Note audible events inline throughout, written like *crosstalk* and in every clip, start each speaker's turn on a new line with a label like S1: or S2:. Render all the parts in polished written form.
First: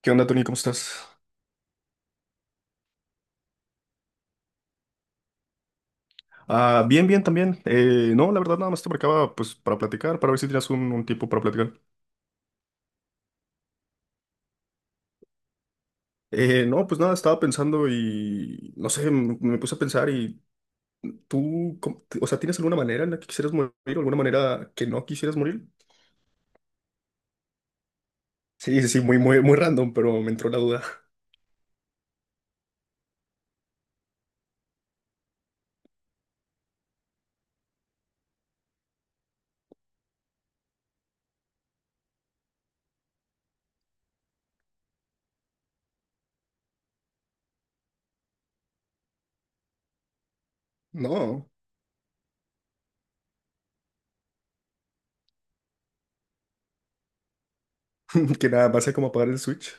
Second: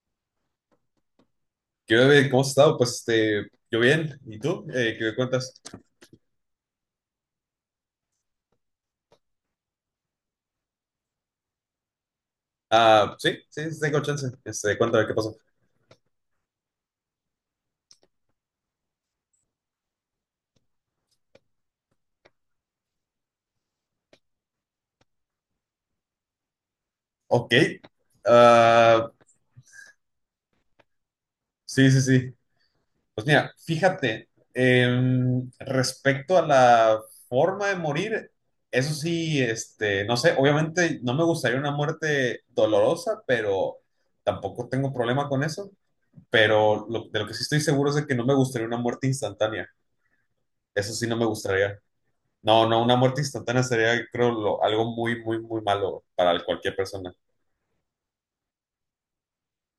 S1: ¿Qué onda, Tony? ¿Cómo estás?
S2: ¿Qué onda? ¿Cómo has estado? Pues, yo bien. ¿Y tú? ¿Qué cuentas?
S1: Ah, bien, bien también. No, la verdad nada más te marcaba pues para platicar, para ver si tenías un tiempo para platicar.
S2: Ah, sí, sí, sí, tengo chance. Cuéntame qué pasó.
S1: No, pues nada, estaba pensando y no sé, me puse a pensar y tú, o sea, ¿tienes alguna manera en la que quisieras morir alguna manera que no quisieras morir?
S2: Ok.
S1: Sí, sí, sí,
S2: Ah,
S1: muy, muy, muy random, pero me entró la duda.
S2: sí, sí, sí. Pues mira, fíjate, respecto a la forma de morir, eso sí, no sé, obviamente no me gustaría una muerte dolorosa, pero tampoco tengo problema con eso. Pero de lo que sí estoy seguro es de que no me gustaría una muerte instantánea. Eso sí no me
S1: No,
S2: gustaría. No, no, una muerte instantánea sería, creo, algo muy, muy, muy malo para cualquier persona.
S1: *laughs* que nada, va a ser como apagar el Switch.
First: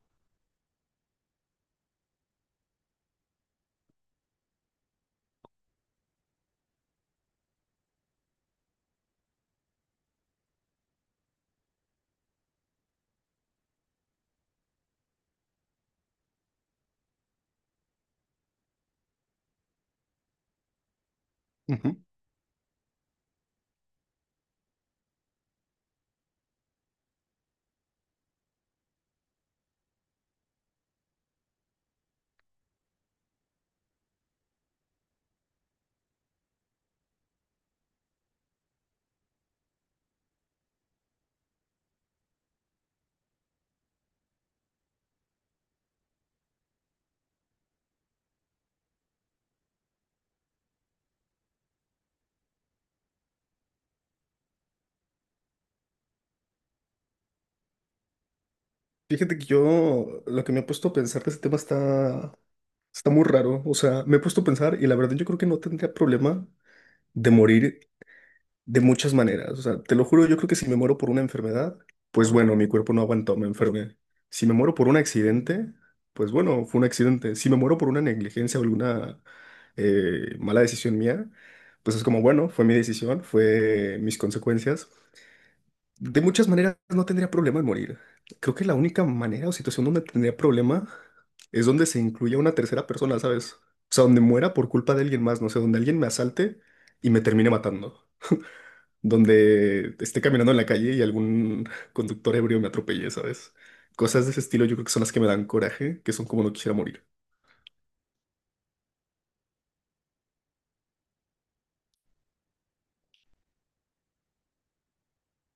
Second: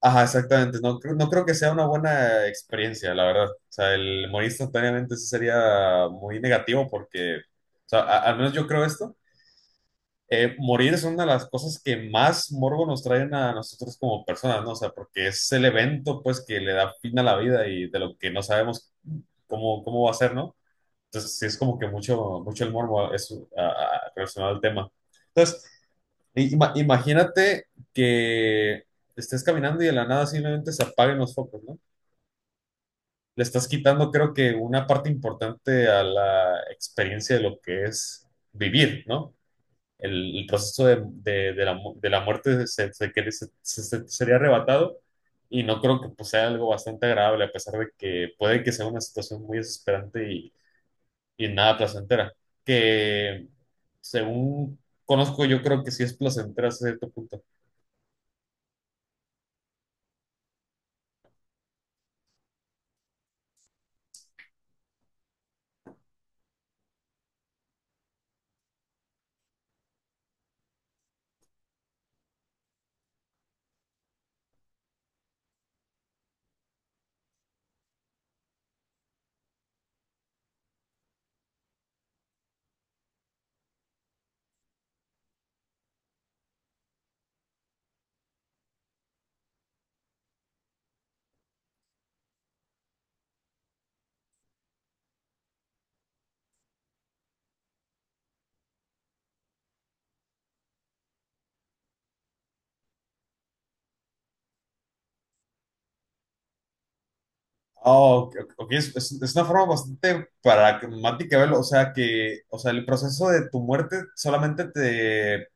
S2: Ajá, exactamente. No, no creo que sea una buena experiencia, la verdad. O sea, el morir instantáneamente sí sería muy negativo porque, o sea, al menos yo creo esto. Morir es una de las cosas que más morbo nos traen a nosotros como personas, ¿no? O sea, porque es el evento, pues, que le da fin a la vida y de lo que no sabemos cómo va a ser, ¿no? Entonces, sí es como que
S1: Ujú.
S2: mucho, mucho el morbo es, relacionado al tema. Entonces, imagínate que estés caminando y de la nada simplemente se apaguen los focos, ¿no? Le estás quitando, creo que, una parte importante a la experiencia de lo que es vivir, ¿no? El proceso de la, de la muerte se, se- que se- se- se- sería arrebatado y no creo que, pues, sea algo bastante agradable, a pesar de que puede que sea una situación muy desesperante y nada placentera. Que según conozco, yo creo que sí es placentera a cierto punto.
S1: Fíjate que yo lo que me he puesto a pensar de ese tema está muy raro. O sea, me he puesto a pensar y la verdad yo creo que no tendría problema de morir de muchas maneras. O sea, te lo juro, yo creo que si me muero por una enfermedad, pues bueno, mi cuerpo no aguantó, me enfermé. Si me muero por un accidente, pues bueno, fue un accidente. Si me muero por una negligencia o alguna mala decisión mía, pues es como, bueno, fue mi decisión, fue mis consecuencias. De muchas maneras no tendría problema en morir. Creo que la única manera o situación donde tendría problema es donde se incluya una tercera persona, ¿sabes? O sea, donde muera por culpa de alguien más, no sé, donde alguien me asalte y me termine matando donde esté caminando en la calle y algún conductor ebrio me atropelle, ¿sabes? Cosas de ese estilo yo creo que son las que me dan coraje, que son como no quisiera morir.
S2: Oh, ok, ok, ok. Es una forma bastante pragmática de verlo. O sea, el proceso de tu muerte solamente te,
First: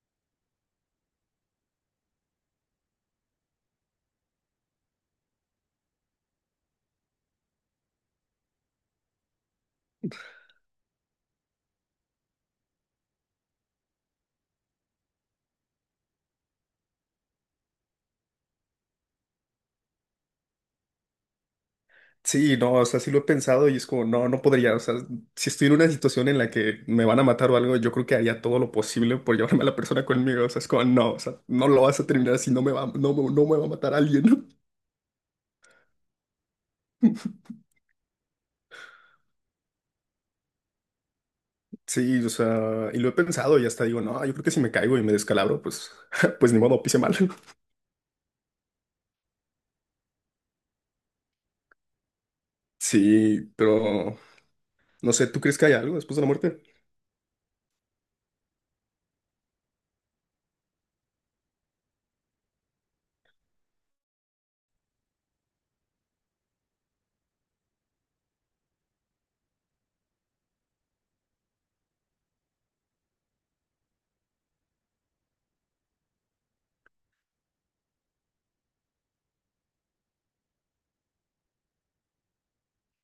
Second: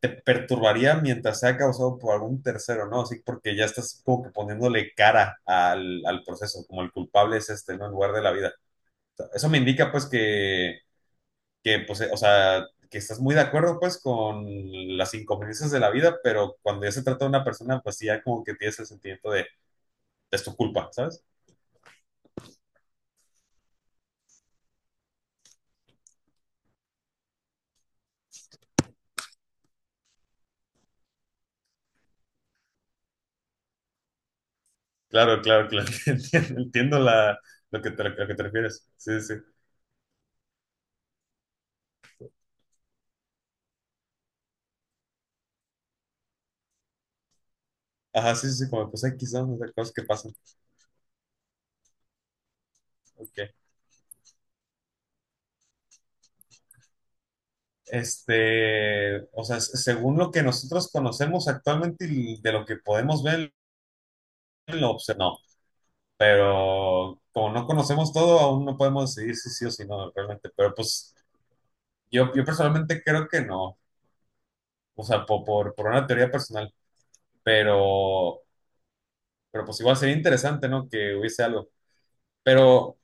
S2: te perturbaría mientras sea causado por algún tercero, ¿no? Así porque ya estás como que poniéndole cara al, al proceso, como el culpable es este, ¿no? En lugar de la vida. O sea, eso me indica, pues, que pues, o sea, que estás muy de acuerdo, pues, con las inconveniencias de la vida, pero cuando ya se trata de una persona, pues sí, ya como que tienes el sentimiento de, es tu culpa, ¿sabes?
S1: Sí, no, o sea, sí lo he pensado y es como, no, no podría, o sea, si estoy en una situación en la que me van a matar o algo, yo creo que haría todo lo posible por llevarme a la persona conmigo, o sea, es como, no, o sea, no lo vas a terminar si no me va, no, no me va a matar alguien. *laughs*
S2: Claro, claro, claro. *laughs* Entiendo, entiendo la, lo que te refieres. Sí, sí, sí.
S1: Sí, o sea, y lo he pensado y hasta digo, no, yo creo que si me caigo y me descalabro, pues, *laughs* pues ni modo, pise mal.
S2: Ajá, sí, sí, sí, como pues X, ¿no? O sea, cosas que pasan. Ok.
S1: Sí, pero no sé, ¿tú crees que hay algo después de la muerte?
S2: O sea, según lo que nosotros conocemos actualmente y de lo que podemos ver, no. Pero como no conocemos todo, aún no podemos decidir si sí o si no, realmente. Pero pues yo personalmente creo que no. O sea, por una teoría personal. Pero, pero pues igual sería interesante, ¿no? Que hubiese algo. Pero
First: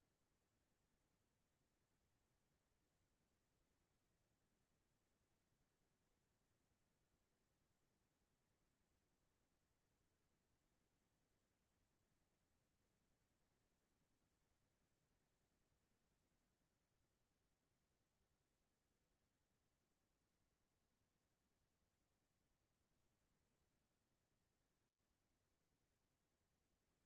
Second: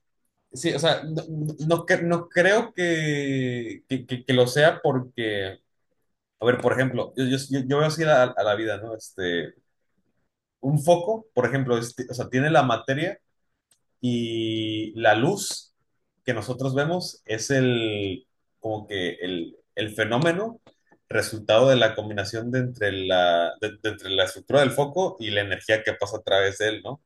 S2: sí, o sea, no creo que, que lo sea porque, a ver, por ejemplo, yo veo así a la vida, ¿no? Un foco, por ejemplo, o sea, tiene la materia y la luz que nosotros vemos es como que el fenómeno resultado de la combinación de entre la, de entre la estructura del foco y la energía que pasa a través de él, ¿no?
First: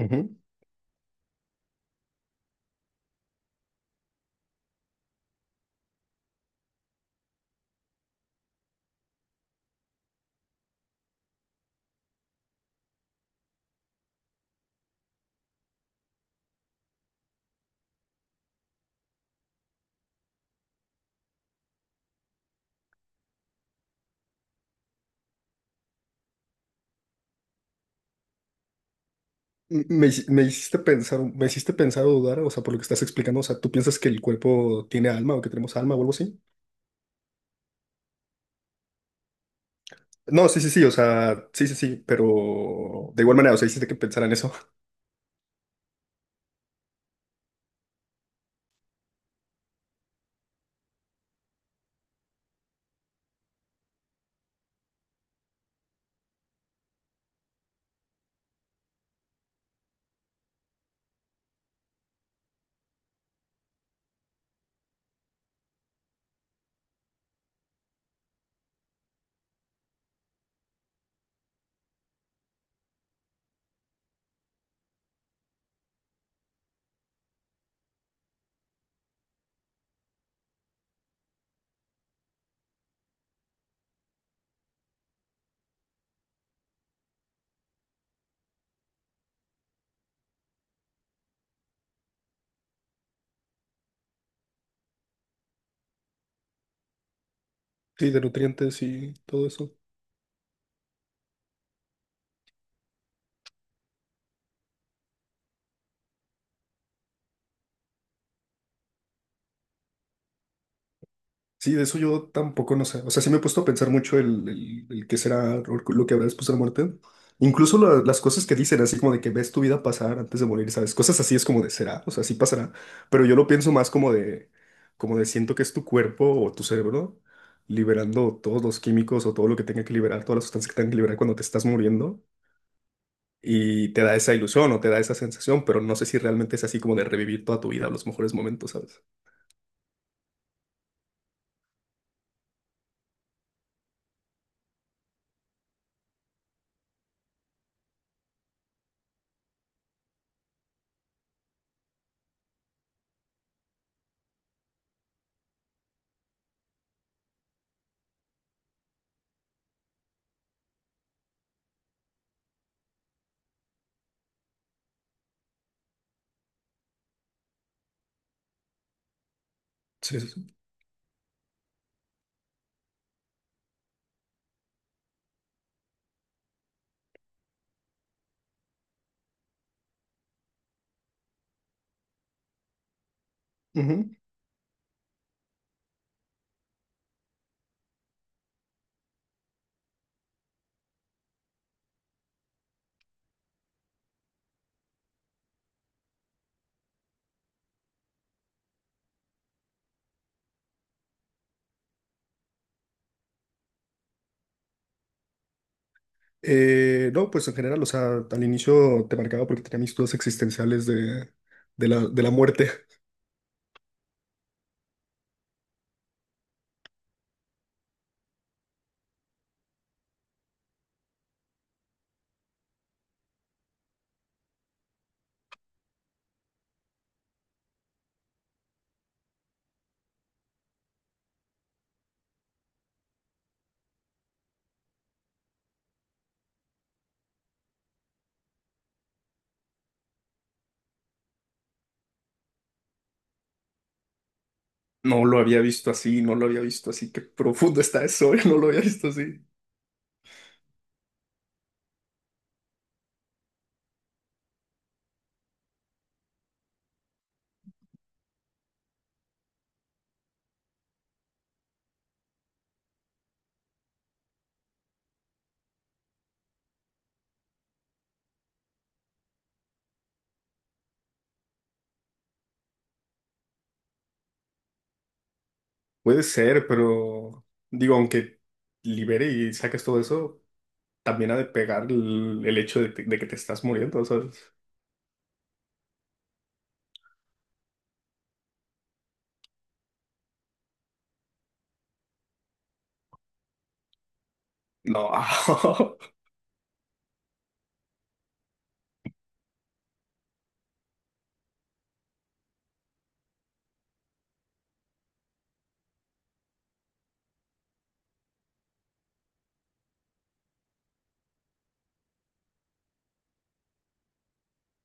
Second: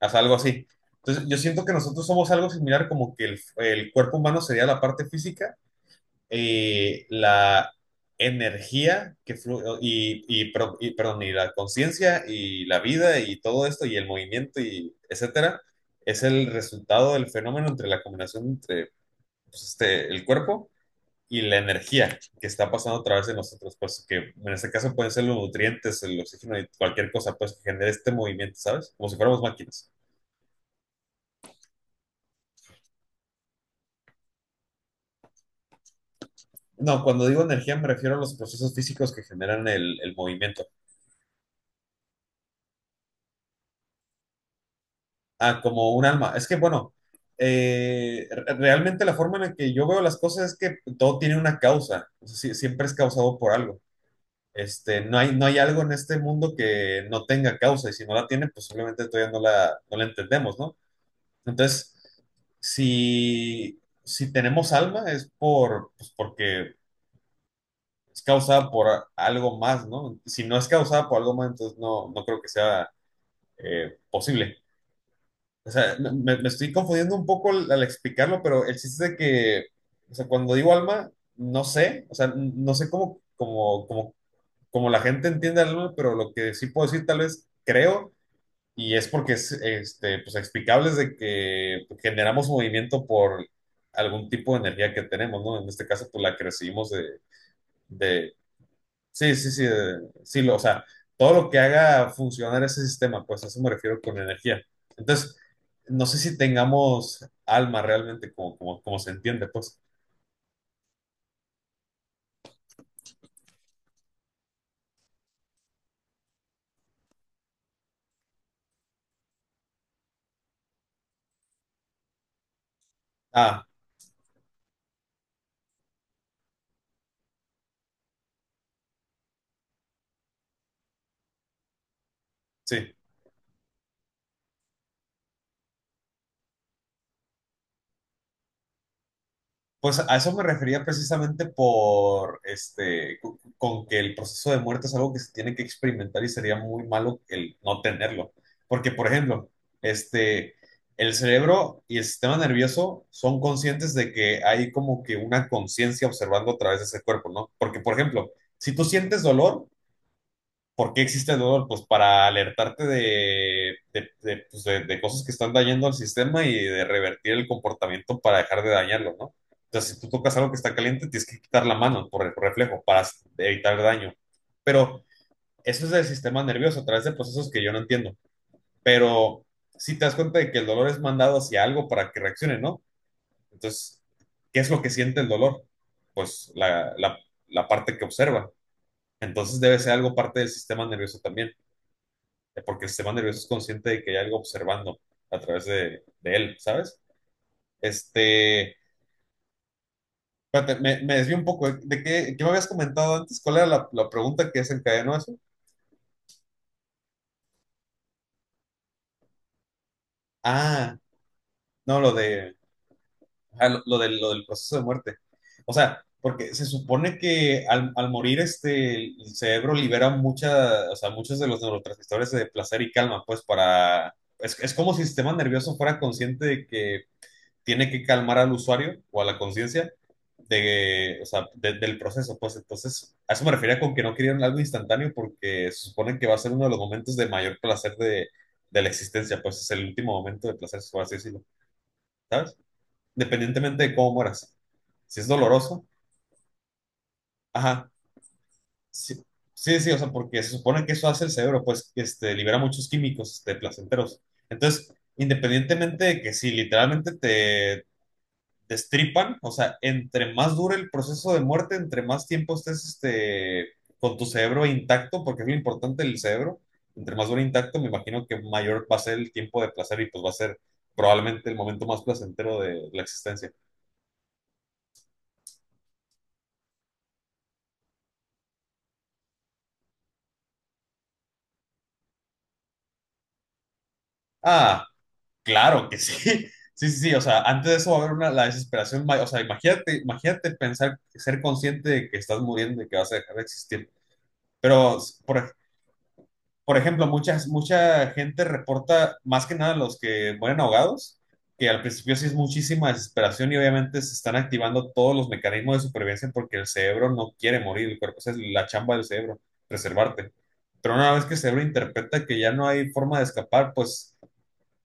S2: Haz algo así. Entonces, yo siento que nosotros somos algo similar, como que el cuerpo humano sería la parte física, la energía que fluye y, perdón, y la conciencia y la vida y todo esto y el movimiento y etcétera, es el resultado del fenómeno entre la combinación entre, pues, el cuerpo y la energía que está pasando a través de nosotros, pues que en este caso pueden ser los nutrientes, el oxígeno y cualquier cosa, pues, que genere este movimiento, ¿sabes? Como si fuéramos máquinas.
S1: Me hiciste pensar, me hiciste pensar o dudar, o sea, por lo que estás explicando, o sea, ¿tú piensas que el cuerpo tiene alma o que tenemos alma o algo así?
S2: No, cuando digo energía me refiero a los procesos físicos que generan el
S1: No, sí,
S2: movimiento.
S1: sí, sí, o sea, sí, sí, sí, pero de igual manera, o sea, hiciste que pensar en eso. *laughs*
S2: Ah, como un alma. Es que, bueno, realmente la forma en la que yo veo las cosas es que todo tiene una causa. O sea, siempre es causado por algo. No hay algo en este mundo que no tenga causa y si no la tiene, pues simplemente todavía no la entendemos, ¿no? Entonces, si tenemos alma es por, pues porque es causada por algo más, ¿no? Si no es causada por algo más, entonces no, no creo que sea posible. O sea, me estoy confundiendo un poco al explicarlo, pero el chiste es de que, o sea, cuando digo alma, no sé, o sea, no sé cómo la gente entiende el alma, pero lo que sí puedo decir tal vez creo, y es porque es pues, explicable, es de que generamos movimiento por algún tipo de energía que tenemos, ¿no? En este caso, pues la que recibimos de,
S1: Sí, de
S2: de...
S1: nutrientes y
S2: Sí,
S1: todo
S2: sí, sí,
S1: eso.
S2: o sea, todo lo que haga funcionar ese sistema, pues a eso me refiero con energía. Entonces, no sé si tengamos alma realmente como, como se entiende, pues.
S1: Sí, de eso yo tampoco no sé. O sea, sí me he puesto a pensar mucho el qué será o lo que habrá después de la muerte. Incluso las cosas que dicen, así como de que ves tu vida pasar antes de morir, ¿sabes? Cosas así es como de será, o sea, sí pasará. Pero yo lo
S2: Ah,
S1: pienso más como de siento que es tu cuerpo o tu cerebro liberando todos los químicos o todo lo que tenga que liberar, todas las sustancias que tenga que liberar cuando te estás muriendo.
S2: sí.
S1: Y te da esa ilusión o te da esa sensación, pero no sé si realmente es así como de revivir toda tu vida, los mejores momentos, ¿sabes?
S2: Pues a eso me refería precisamente por con que el proceso de muerte es algo que se tiene que experimentar y sería muy malo el no tenerlo. Porque, por ejemplo, este, el cerebro y el sistema nervioso son conscientes de que hay como que una conciencia observando a través de ese cuerpo, ¿no? Porque, por ejemplo, si tú sientes dolor, ¿por qué existe el dolor? Pues para alertarte pues, de cosas que están dañando al sistema y de revertir el comportamiento para dejar de dañarlo, ¿no? Entonces, si tú
S1: Sí,
S2: tocas algo
S1: sí,
S2: que está caliente, tienes que quitar la mano por el reflejo para evitar daño. Pero eso es del sistema nervioso, a través de procesos que yo no entiendo. Pero si te das cuenta de que el dolor es mandado hacia algo para que reaccione, ¿no? Entonces,
S1: sí.
S2: ¿qué es lo que siente el dolor? Pues la parte que observa. Entonces debe ser algo parte del sistema nervioso también, porque el sistema nervioso es consciente de que hay algo observando a través de él, ¿sabes? Este, Espérate, me desvío un poco. De qué, qué me habías comentado antes? ¿Cuál era la pregunta que desencadenó eso?
S1: No, pues en general, o sea, al inicio te marcaba porque tenía mis dudas existenciales
S2: Ah,
S1: de,
S2: no, lo
S1: de la
S2: de,
S1: muerte. *laughs*
S2: ah, lo del proceso de muerte. O sea, porque se supone que al morir, el cerebro libera mucha, o sea, muchos de los neurotransmisores de placer y calma, pues para... es- como si el sistema nervioso fuera consciente de que tiene que calmar al usuario o a la conciencia de, o sea, del proceso. Pues entonces, a eso me refería con que no querían algo instantáneo porque se supone que va a ser uno de los momentos de mayor placer de la existencia. Pues es el último momento de placer, por así decirlo, ¿sabes? Independientemente de cómo mueras. Si
S1: No
S2: es
S1: lo había
S2: doloroso,
S1: visto así, no lo había visto así. Qué profundo
S2: ajá.
S1: está eso, *laughs* no lo había visto
S2: Sí,
S1: así.
S2: sí, sí, o sea, porque se supone que eso hace el cerebro, pues, libera muchos químicos, placenteros. Entonces, independientemente de que si literalmente te destripan, o sea, entre más dure el proceso de muerte, entre más tiempo estés, con tu cerebro intacto, porque es lo importante del cerebro, entre más dure intacto, me imagino que mayor va a ser el tiempo de placer y pues va a ser probablemente el momento más placentero de la existencia.
S1: Puede ser, pero digo, aunque libere y saques todo eso, también ha de pegar el hecho de, de que te estás muriendo, ¿sabes?
S2: Ah, claro que sí. *laughs* Sí, sí, sí, o sea, antes de eso va a haber una, la desesperación, o sea, imagínate, imagínate pensar, ser consciente de que estás muriendo y que vas a dejar de existir. Pero,
S1: No.
S2: por,
S1: *laughs*
S2: por ejemplo, mucha gente reporta, más que nada los que mueren ahogados, que al principio sí es muchísima desesperación y obviamente se están activando todos los mecanismos de supervivencia porque el cerebro no quiere morir, el cuerpo, esa es la chamba del cerebro, preservarte. Pero una vez que el cerebro interpreta que ya no hay forma de escapar, pues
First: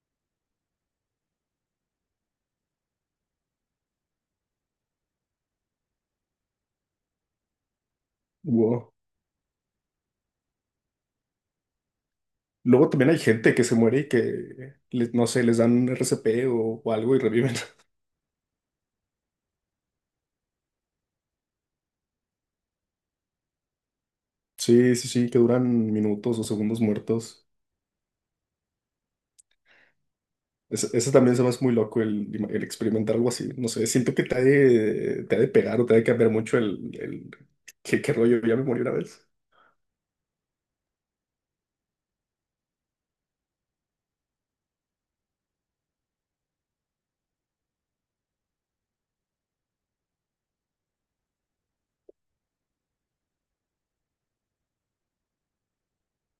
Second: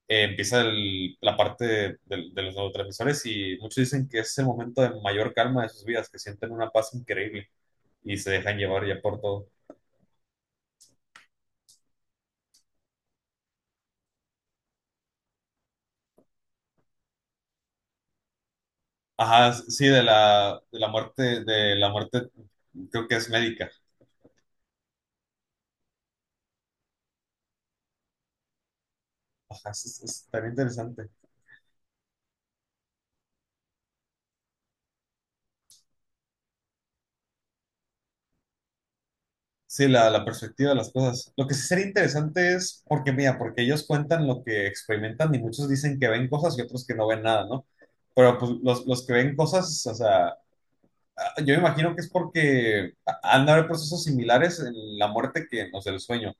S2: empieza la parte de, de los neurotransmisores y muchos dicen que es el momento de mayor calma de sus vidas, que sienten una paz increíble y se dejan llevar
S1: Wow.
S2: ya por todo.
S1: Luego también hay gente que se muere y que, no sé, les dan RCP o algo y reviven. *laughs*
S2: Ajá, sí, de la muerte, creo que es médica.
S1: Sí, sí, sí, que duran minutos o segundos muertos.
S2: Ajá, es tan
S1: Eso,
S2: interesante.
S1: eso también se me hace muy loco el experimentar algo así. No sé, siento que te ha de pegar o te ha de cambiar mucho el qué, qué rollo. Ya me morí una vez.
S2: Sí, la perspectiva de las cosas. Lo que sí sería interesante es, porque mira, porque ellos cuentan lo que experimentan y muchos dicen que ven cosas y otros que no ven nada, ¿no? Pero pues los que ven cosas, o sea, yo me imagino que es porque han de haber procesos similares en la muerte que en los del sueño.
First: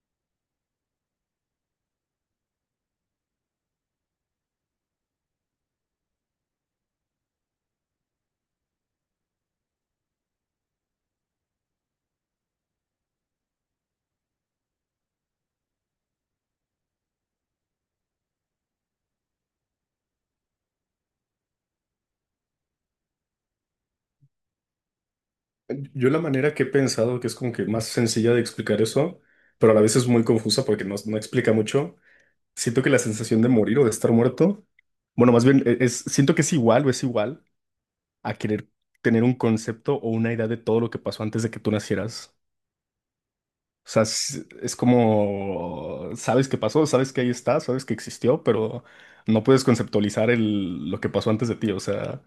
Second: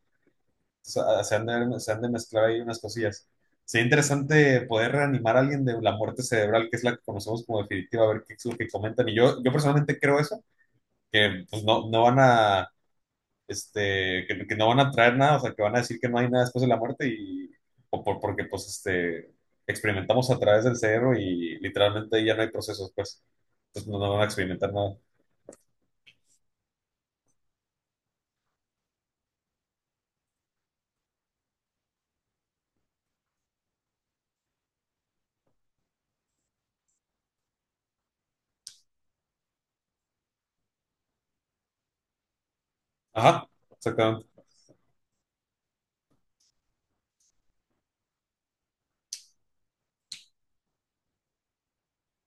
S2: Se han de mezclar ahí unas cosillas. Sería interesante poder reanimar a alguien de la muerte cerebral, que es la que conocemos como definitiva, a ver qué es lo que comentan. Y yo personalmente creo eso, que pues no van a, que no van a traer nada, o sea, que van a decir que no hay nada después de la muerte y o porque pues experimentamos a través del cerebro y literalmente ya no hay procesos, pues. Entonces no van a experimentar nada.
S1: Yo la manera que he pensado que es como que más sencilla de explicar eso, pero a la vez es muy confusa porque no, no explica mucho. Siento que la sensación de morir o de estar muerto, bueno, más bien es, siento que es igual o es igual a querer tener un concepto o una idea de todo lo que pasó antes de que tú nacieras.
S2: Ajá,
S1: O sea,
S2: exactamente.
S1: es como, sabes qué pasó, sabes que ahí está, sabes que existió, pero no puedes conceptualizar el, lo que pasó antes de ti. O sea,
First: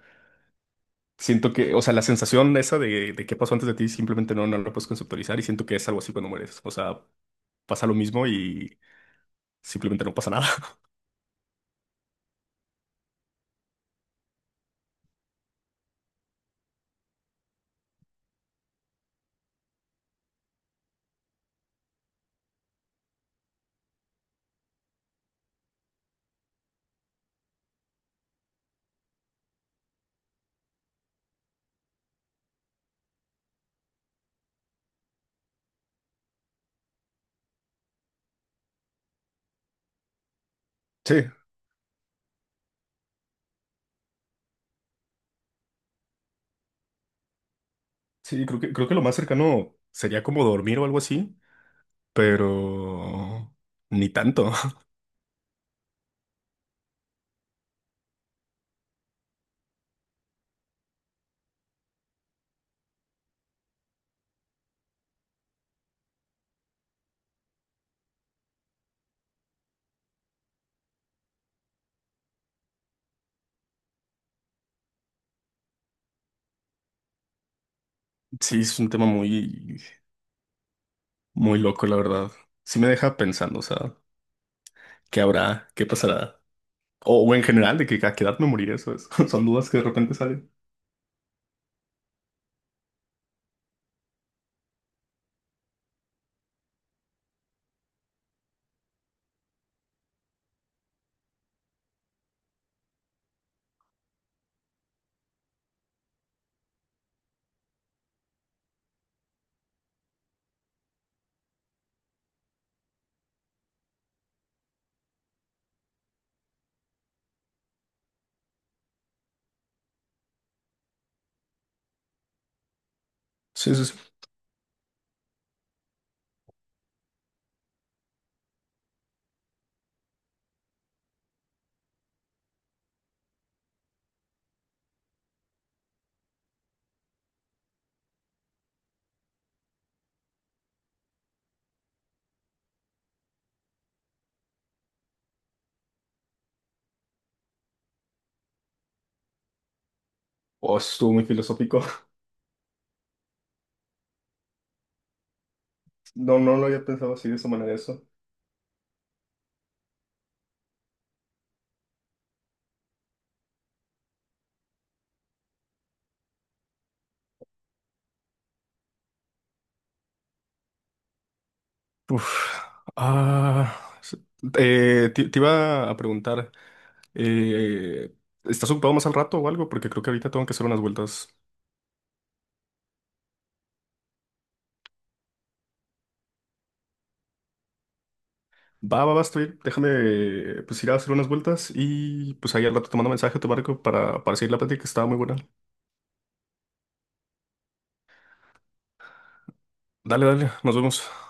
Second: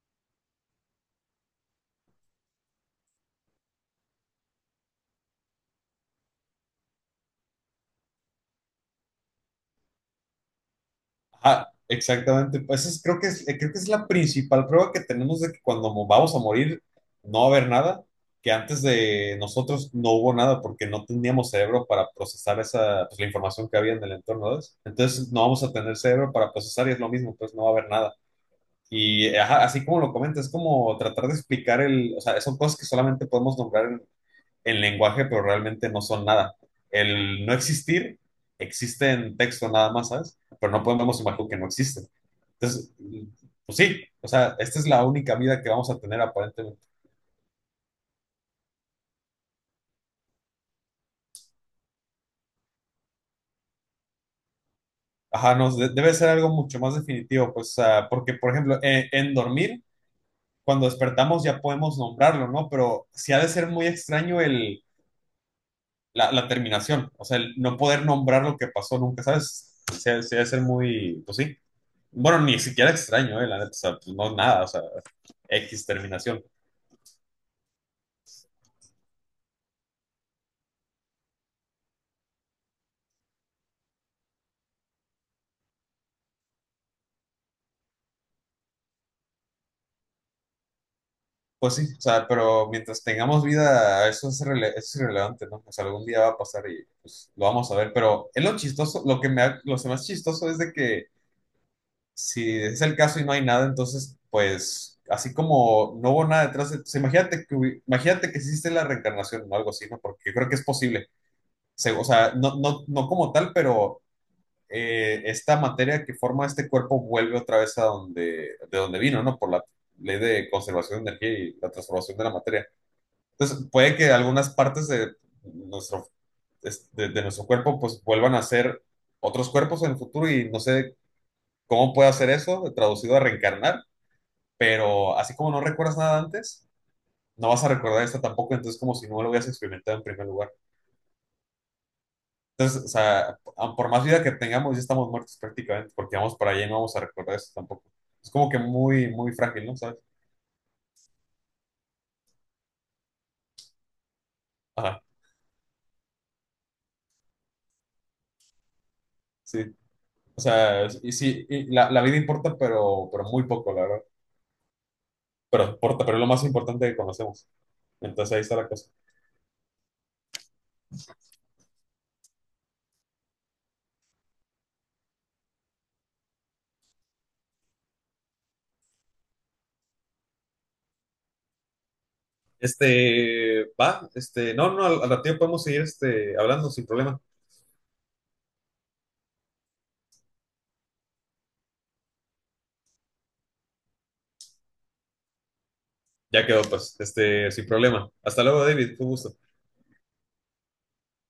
S1: siento que, o sea, la sensación esa de qué pasó antes de ti simplemente no, no la puedes conceptualizar y siento que es algo así cuando mueres. O sea, pasa lo mismo y simplemente no pasa nada. *laughs*
S2: Ajá, exactamente. Pues creo que es la principal prueba que tenemos de que cuando vamos a morir no va a haber nada, que antes de nosotros no hubo nada porque no teníamos cerebro para procesar esa, pues, la información que había en el entorno, ¿ves? Entonces no vamos a tener cerebro para procesar y es lo mismo, pues no va a haber nada. Y ajá, así como lo comentas, es como tratar de explicar el, o sea, son cosas que solamente podemos nombrar en lenguaje, pero realmente no son nada. El no existir existe en texto nada más, ¿sabes? Pero no podemos
S1: Sí,
S2: imaginar que no existe. Entonces, pues sí, o sea, esta es la única vida que vamos a tener aparentemente.
S1: sí, creo que lo más cercano sería como dormir o algo así, pero ni tanto. *laughs*
S2: Ajá, no, debe ser algo mucho más definitivo, pues, o sea, porque, por ejemplo, en dormir, cuando despertamos ya podemos nombrarlo, ¿no? Pero sí ha de ser muy extraño el, la terminación, o sea, el no poder nombrar lo que pasó nunca, ¿sabes? Sí, ha sí ha de ser muy, pues sí. Bueno, ni siquiera extraño, la neta, o sea, pues no nada, o sea, X terminación.
S1: Sí, es un tema muy, muy loco, la verdad. Sí me deja pensando, o sea. ¿Qué habrá? ¿Qué pasará? O en general, de que a qué edad me moriré, eso es. *laughs* Son dudas que de repente salen.
S2: Pues sí, o sea, pero mientras tengamos vida, eso es, eso es irrelevante, ¿no? O sea, algún día va a pasar y pues lo vamos a ver, pero es lo chistoso, lo más chistoso es de que si es el caso y no hay nada, entonces, pues, así como no hubo nada o sea, imagínate que existe la reencarnación o algo así, ¿no? Porque yo creo que es posible. O sea, no como tal, pero esta materia que forma este cuerpo vuelve otra vez a donde, de donde vino, ¿no? Por la ley de conservación de energía y la transformación de la materia. Entonces,
S1: Sí, sí, sí.
S2: puede que algunas partes de nuestro, de nuestro cuerpo pues vuelvan a ser otros cuerpos en el futuro y no sé cómo puede hacer eso, traducido a reencarnar, pero así como no recuerdas nada antes, no vas a recordar esto tampoco, entonces como si no lo hubieras experimentado en primer lugar. Entonces, o sea, por más vida que tengamos, ya estamos muertos prácticamente, porque vamos para allá y no vamos a recordar eso tampoco. Es como que muy, muy frágil, ¿no? ¿Sabes?
S1: Oh, estuvo muy filosófico. *laughs*
S2: Ajá,
S1: No, no lo había pensado así de esa manera eso.
S2: sí. O sea, y sí, y la vida importa, pero muy poco, la verdad. Pero importa, pero es lo más importante que conocemos. Entonces ahí está la cosa.
S1: Uf. Ah, sí. Te iba a preguntar, eh, ¿estás ocupado más al rato o algo? Porque creo que ahorita tengo que hacer unas vueltas.
S2: Va, no, no, al ratillo podemos seguir hablando sin problema.
S1: Va, va, va, estoy. Déjame pues ir a hacer unas vueltas y pues ahí al rato te mando mensaje, a tu barco para seguir la plática que estaba muy buena.
S2: Ya quedó, pues, sin problema. Hasta luego, David, fue un gusto.
S1: Dale, dale, nos vemos.